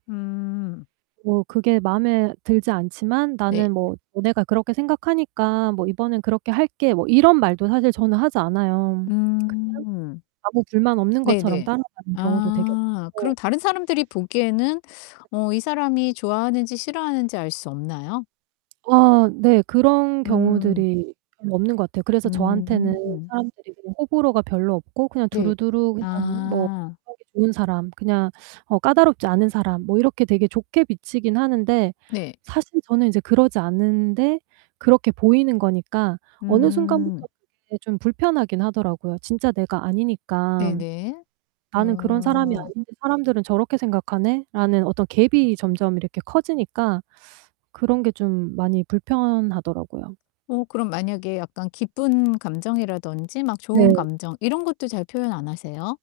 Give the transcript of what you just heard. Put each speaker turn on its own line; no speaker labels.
음.
"뭐 그게 마음에 들지 않지만
네.
나는 뭐 너네가 그렇게 생각하니까 뭐 이번엔 그렇게 할게." 뭐 이런 말도 사실 저는 하지 않아요. 그냥
음.
아무 불만 없는 것처럼
네네.
따라가는 경우도 되게
아
많고
그럼 다른 사람들이 보기에는 어 이 사람이 좋아하는지 싫어하는지 알 수 없나요?
아. 네. 그런
음.
경우들이 별로 없는 것 같아요. 그래서 저한테는
음.
사람들이 그냥 호불호가 별로 없고 그냥
네.
두루두루 그냥 뭐
아.
하기 좋은 사람 그냥 어 까다롭지 않은 사람 뭐 이렇게 되게 좋게 비치긴 하는데
네.
사실 저는 이제 그러지 않은데 그렇게 보이는 거니까 어느
음.
순간부터 그게 좀 불편하긴 하더라고요 진짜 내가 아니니까.
네네.
'나는 그런 사람이
어.
아닌데 사람들은 저렇게 생각하네?'라는 어떤 gap이 점점 이렇게 커지니까 그런 게 좀 많이 불편하더라고요.
어 그럼 만약에 약간 기쁜 감정이라든지 막 좋은
네.
감정 이런 것도 잘 표현 안 하세요?